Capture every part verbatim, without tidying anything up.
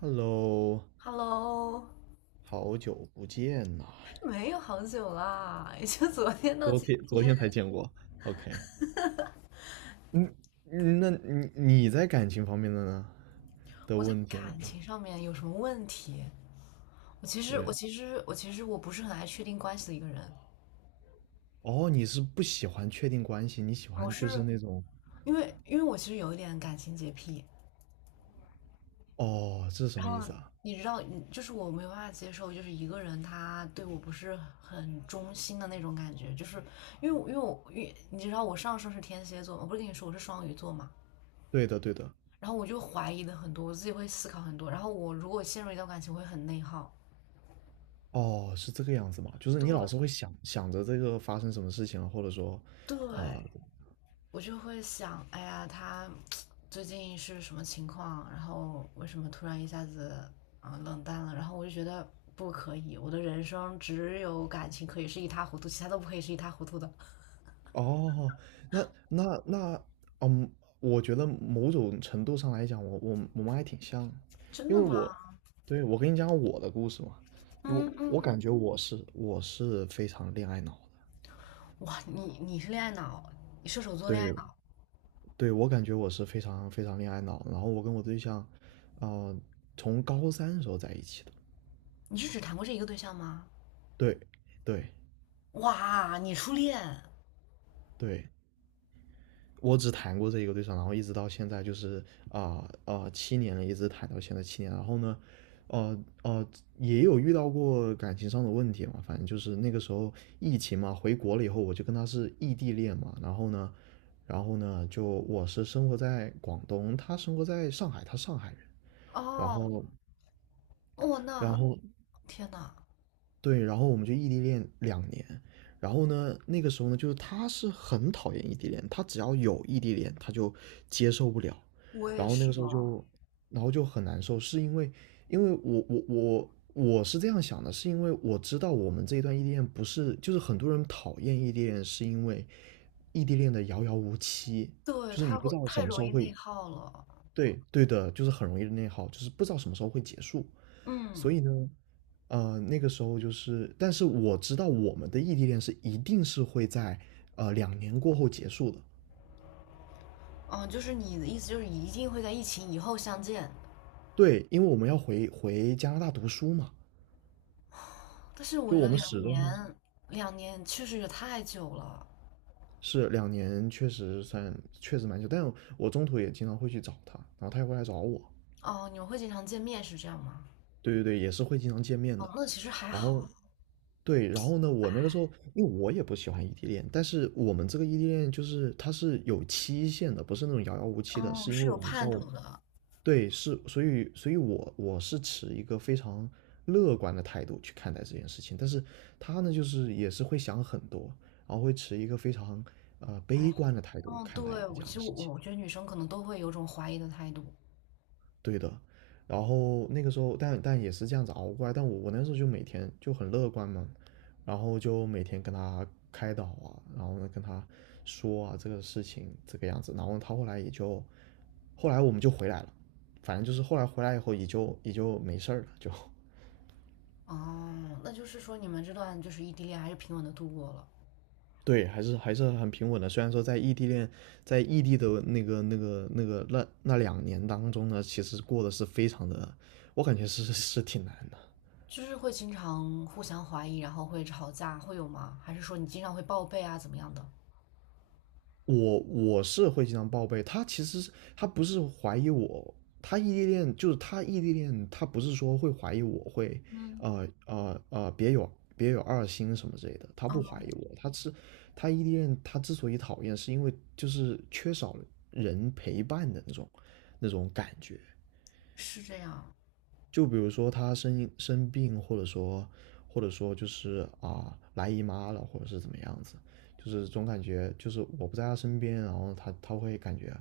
Hello，Hello，好久不见呐！没有好久啦，也就昨天到昨今天昨天。天才见过。OK，嗯。嗯那你你在感情方面的呢的我在问题呢？感情上面有什么问题？我其实，对呀。我其实，我其实我不是很爱确定关系的一个人。哦，你是不喜欢确定关系，你喜我欢就是是那种，因为，因为我其实有一点感情洁癖。哦，这是什然么意后思啊？你知道，你就是我没有办法接受，就是一个人他对我不是很忠心的那种感觉。就是因为因为我，因为你知道我上升是天蝎座，我不是跟你说我是双鱼座嘛？对的，对的。然后我就怀疑的很多，我自己会思考很多。然后我如果陷入一段感情，我会很内耗。哦，是这个样子吗？就是你老是对会想想着这个发生什么事情了，或者说啊、对，我就会想，哎呀，他最近是什么情况？然后为什么突然一下子啊、呃冷淡了？然后我就觉得不可以，我的人生只有感情可以是一塌糊涂，其他都不可以是一塌糊涂的。哦，那那那，嗯，我觉得某种程度上来讲，我我我们还挺像。真因的为吗？我，对，我跟你讲我的故事嘛。因为嗯嗯我嗯。感觉我是我是非常恋爱脑的。哇，你你是恋爱脑，你射手座恋爱对脑，对，我感觉我是非常非常恋爱脑，然后我跟我对象，呃，从高三的时候在一起的。你是只谈过这一个对象吗？对对哇，你初恋。对，我只谈过这一个对象，然后一直到现在就是啊啊呃呃七年了，一直谈到现在七年。然后呢，呃呃，也有遇到过感情上的问题嘛。反正就是那个时候疫情嘛，回国了以后我就跟他是异地恋嘛。然后呢，然后呢，就我是生活在广东，他生活在上海，他上海人。然哦，后哦然那后天呐，对，然后我们就异地恋两年。然后呢，那个时候呢，就是他是很讨厌异地恋，他只要有异地恋，他就接受不了。我然也后那是个时候哦，就，然后就很难受，是因为，因为我我我我是这样想的，是因为我知道我们这一段异地恋不是，就是很多人讨厌异地恋，是因为异地恋的遥遥无期，对，就是你太不会知道太什么时容候易会，内耗了。对对的，就是很容易内耗，就是不知道什么时候会结束。所嗯。以呢，呃，那个时候就是，但是我知道我们的异地恋是一定是会在呃两年过后结束的。嗯，就是你的意思就是一定会在疫情以后相见，对，因为我们要回回加拿大读书嘛。但是我就觉我得们两始终年，还是两年确实也太久了。是两年，确实算确实蛮久。但我中途也经常会去找他，然后他也会来找我。哦，你们会经常见面是这样吗？对对对，也是会经常见面的。哦，那其实还然好。后对。然后呢，我那个时候因为我也不喜欢异地恋，但是我们这个异地恋就是它是有期限的，不是那种遥遥无期的，哦，是因为是有我们知盼道我。头的。对，是。所以，所以我我是持一个非常乐观的态度去看待这件事情，但是他呢，就是也是会想很多，然后会持一个非常呃哎，悲观的态度哦，看待一对，个这我样其的实我事情。我觉得女生可能都会有种怀疑的态度。对的。然后那个时候，但但也是这样子熬过来。但我我那时候就每天就很乐观嘛，然后就每天跟他开导啊，然后呢跟他说啊这个事情这个样子。然后他后来也就，后来我们就回来了。反正就是后来回来以后也就也就没事儿了，就哦，那就是说你们这段就是异地恋还是平稳的度过了，对，还是还是很平稳的。虽然说在异地恋，在异地的那个那个那个那那两年当中呢，其实过得是非常的，我感觉是是挺难的。就是会经常互相怀疑，然后会吵架，会有吗？还是说你经常会报备啊，怎么样的？我我是会经常报备。他其实他不是怀疑我，他异地恋就是他异地恋，他不是说会怀疑我会，嗯，呃呃呃，别有别有二心什么之类的。他不怀哦，疑我，他是他异地恋。他之所以讨厌，是因为就是缺少人陪伴的那种那种感觉。是这样。就比如说他生生病，或者说或者说就是啊来姨妈了，或者是怎么样子。就是总感觉就是我不在他身边，然后他他会感觉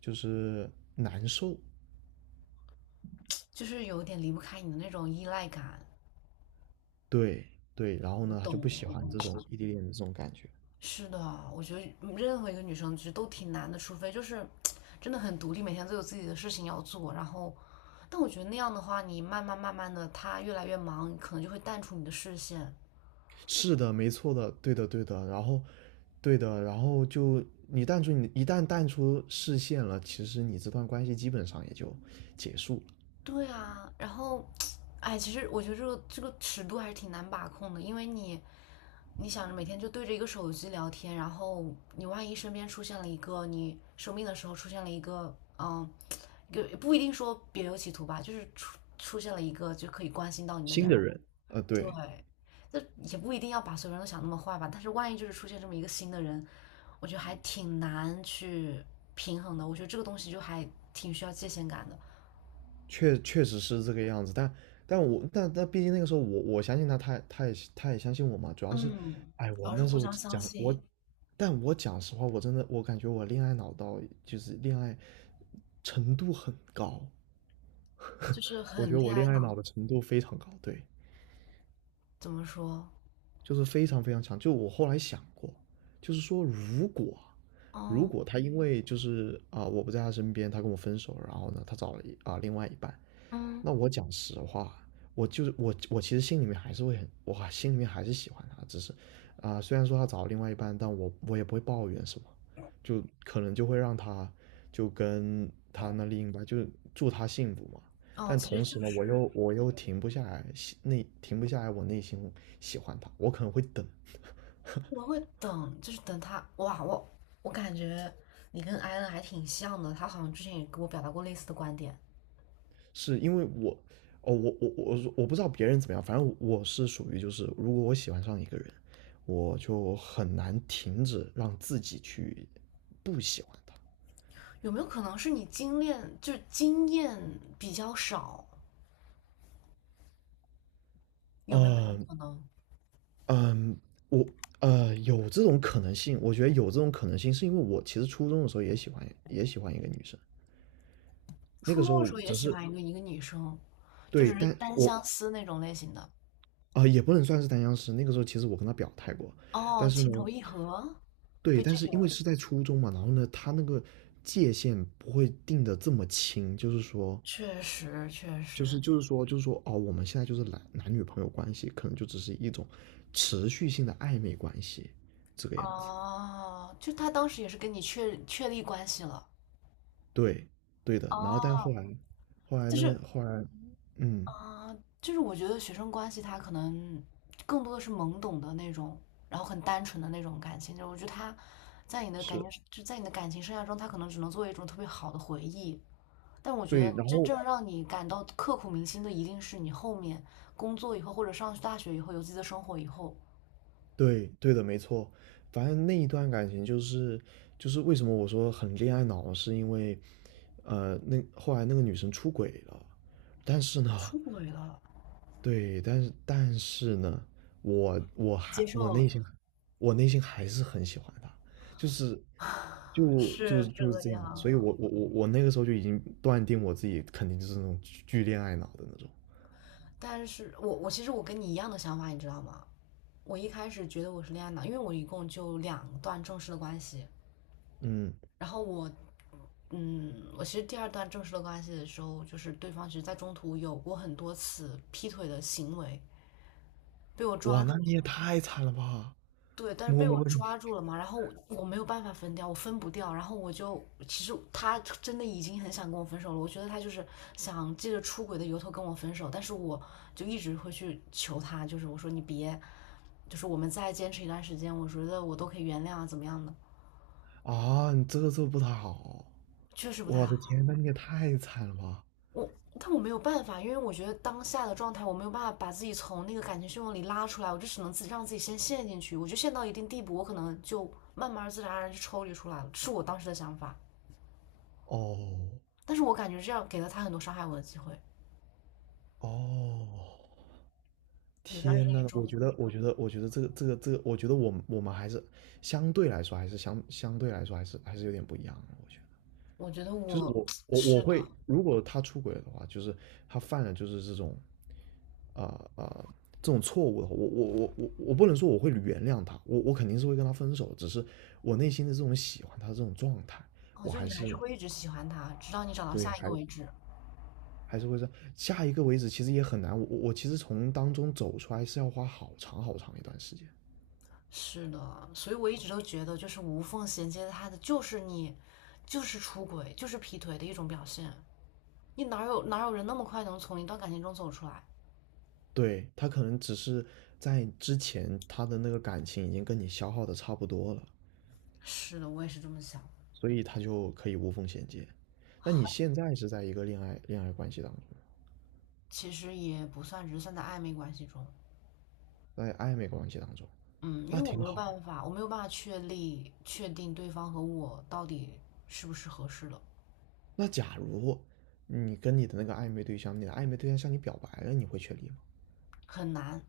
就是难受。就是有点离不开你的那种依赖感。对对，然后我呢他就不懂的，喜我欢懂这的。种异地恋的这种感觉。是的，我觉得嗯任何一个女生其实都挺难的，除非就是真的很独立，每天都有自己的事情要做。然后，但我觉得那样的话，你慢慢慢慢的，她越来越忙，可能就会淡出你的视线。是的，没错的，对的，对的。然后，对的，然后就你淡出你一旦淡出视线了，其实你这段关系基本上也就结束了。对啊，然后，哎，其实我觉得这个这个尺度还是挺难把控的，因为你你想着每天就对着一个手机聊天，然后你万一身边出现了一个你生病的时候出现了一个嗯有也不一定说别有企图吧，就是出出现了一个就可以关心到你的新人，的人，呃，对，对，那也不一定要把所有人都想那么坏吧，但是万一就是出现这么一个新的人，我觉得还挺难去平衡的，我觉得这个东西就还挺需要界限感的。确确实是这个样子。但但我但但毕竟那个时候我我相信他，他也他也他也相信我嘛。主要是，嗯，哎，主我要是那时互候相相讲我。信，但我讲实话，我真的我感觉我恋爱脑到就是恋爱程度很高，就是我觉很得我恋恋爱爱脑，脑的程度非常高。对，怎么说？就是非常非常强。就我后来想过，就是说如果如嗯果他因为就是啊、我不在他身边，他跟我分手，然后呢他找了一啊、另外一半。嗯那我讲实话，我就是我我其实心里面还是会很，我心里面还是喜欢他，只是啊、虽然说他找了另外一半，但我我也不会抱怨什么，就可能就会让他就跟他那另一半就祝他幸福嘛。哦，但其实同就时呢，我是又我又停不下来，内停不下来。我内心喜欢他，我可能会等。我会等，就是等他。哇，我我感觉你跟艾恩还挺像的，他好像之前也跟我表达过类似的观点。是因为我，哦，我我我我不知道别人怎么样。反正我是属于就是，如果我喜欢上一个人，我就很难停止让自己去不喜欢他。有没有可能是你经验就是经验比较少？有没有这种嗯可能？嗯，我呃有这种可能性，我觉得有这种可能性，是因为我其实初中的时候也喜欢也喜欢一个女生。那个初时中的候时候也只喜是欢一个一个女生，就对。只是但单我相思那种类型的。啊、也不能算是单相思。那个时候其实我跟他表态过，但哦，是情呢，投意合，被对，但拒是绝因为了。是在初中嘛，然后呢，他那个界限不会定的这么清。就是说，确实，确就实。是就是说，就是说，哦，我们现在就是男男女朋友关系，可能就只是一种持续性的暧昧关系，这个样子。哦，就他当时也是跟你确确立关系了。对，对的。然后但哦，后来，后来就那个是后来，嗯，啊、呃就是我觉得学生关系它可能更多的是懵懂的那种，然后很单纯的那种感情。就是我觉得它在你的感是情，就在你的感情生涯中，它可能只能作为一种特别好的回忆。但我觉对。得然真后正让你感到刻骨铭心的，一定是你后面工作以后，或者上大学以后，有自己的生活以后，对，对的，没错。反正那一段感情就是就是为什么我说很恋爱脑，是因为呃，那后来那个女生出轨了。但是呢，出轨了，对，但是但是呢，我我还接受我内了。心我内心还是很喜欢她。就是就就是是就是这这样。所以样，我我我我那个时候就已经断定我自己肯定就是那种巨巨恋爱脑的那种。但是我我其实我跟你一样的想法，你知道吗？我一开始觉得我是恋爱脑，因为我一共就两段正式的关系，嗯，然后我，嗯，我其实第二段正式的关系的时候，就是对方其实在中途有过很多次劈腿的行为，被我哇，抓住那了。你也太惨了吧，对，但是摸被我摸你。抓住了嘛，然后我我没有办法分掉，我分不掉，然后我就其实他真的已经很想跟我分手了，我觉得他就是想借着出轨的由头跟我分手，但是我就一直会去求他，就是我说你别，就是我们再坚持一段时间，我觉得我都可以原谅啊，怎么样的，啊，你这个做不太好。确实不太我的好。天，那你也太惨了吧！我，但我没有办法，因为我觉得当下的状态，我没有办法把自己从那个感情漩涡里拉出来，我就只能自己让自己先陷进去。我就陷到一定地步，我可能就慢慢自然而然就抽离出来了，是我当时的想法。哦但是我感觉这样给了他很多伤害我的机会，哦，也算天是一呐，我种。觉得，我觉得，我觉得这个这个这个，我觉得我们我们还是相对来说还是相相对来说还是还是有点不一样的，我觉得，我觉得就是我我我是我的，会，如果他出轨的话，就是他犯了就是这种，啊、啊、这种错误的话，我我我我我不能说我会原谅他，我我肯定是会跟他分手。只是我内心的这种喜欢他这种状态，我我觉得还你还是是会一直喜欢他，直到你找到对下一个还为止。还是会说下一个为止，其实也很难。我我我其实从当中走出来是要花好长好长一段时间。是的，所以我一直都觉得，就是无缝衔接他的，就是你，就是出轨，就是劈腿的一种表现。你哪有哪有人那么快能从一段感情中走出来？对，他可能只是在之前他的那个感情已经跟你消耗的差不多了，是的，我也是这么想。所以他就可以无缝衔接。那你现在是在一个恋爱恋爱关系当中，其实也不算，只是算在暧昧关系中。在暧昧关系当中，嗯，因那为我挺没有好。办法，我没有办法确立确定对方和我到底是不是合适的，那假如你跟你的那个暧昧对象，你的暧昧对象向你表白了，你会确立吗？很难，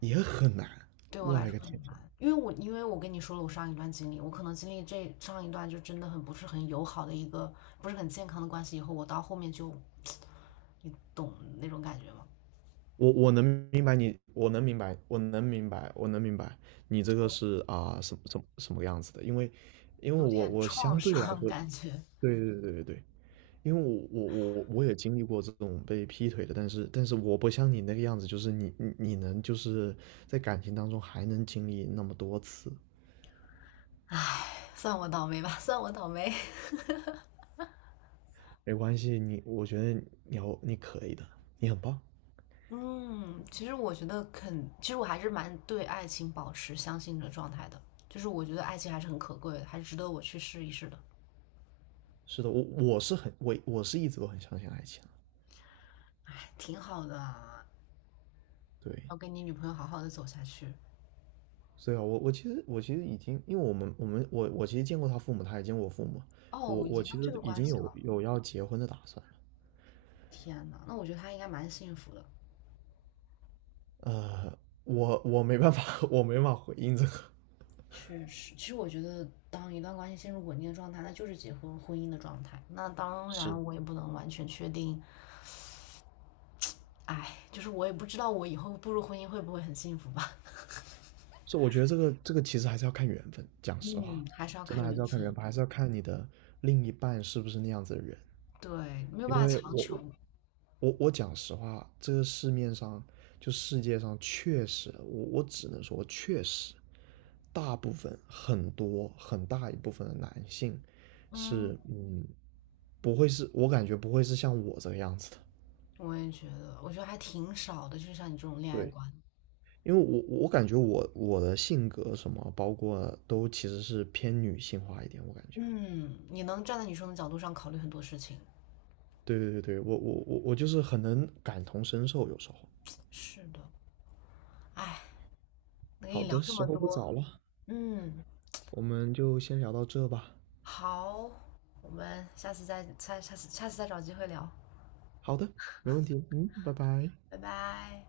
也很难。对我我来勒说个很天！难。因为我因为我跟你说了我上一段经历，我可能经历这上一段就真的很不是很友好的一个不是很健康的关系，以后我到后面就你懂那种感觉吗？我我能明白你，我能明白，我能明白，我能明白你这个是啊、什么什么什么样子的？因为因为有我点我创相对来伤说，感觉，对对对对对，因为我我我我也经历过这种被劈腿的，但是但是我不像你那个样子，就是你你你能就是在感情当中还能经历那么多次。算我倒霉吧，算我倒霉。没关系，你我觉得你要你可以的，你很棒。嗯，其实我觉得肯，其实我还是蛮对爱情保持相信的状态的，就是我觉得爱情还是很可贵的，还是值得我去试一试的，是的，我我是很我我是一直都很相信爱情的。挺好的啊，对。要跟你女朋友好好的走下去。所以啊，我我其实我其实已经。因为我们我们我我其实见过他父母，他也见过我父母，我哦，已我经其到这实个已关经系了，有有要结婚的打算了。天呐，那我觉得他应该蛮幸福的。呃，我我没办法，我没办法回应这个。确实，其实我觉得，当一段关系陷入稳定的状态，那就是结婚婚姻的状态。那 当是。然，我也不能完全确定，哎，就是我也不知道我以后步入婚姻会不会很幸福吧。是，我觉得这个这个其实还是要看缘分，讲实话，嗯，还是要真的看还是缘要看缘分。分，还是要看你的另一半是不是那样子的人。对，没有因办法为强我求。我我讲实话，这个市面上就世界上确实，我我只能说确实，大部分很多很大一部分的男性嗯，是嗯，不会是我感觉不会是像我这个样子的。我也觉得，我觉得还挺少的，就是像你这种恋爱对，观。因为我我感觉我我的性格什么，包括都其实是偏女性化一点，我感觉。嗯，你能站在女生的角度上考虑很多事情。对对对对，我我我我就是很能感同身受，有时候。是的，哎，能跟你好聊的，这时么候不多，早了，嗯，我们就先聊到这吧。好，我们下次再下下次下次再找机会聊，好的，没问题。嗯，拜拜。拜拜。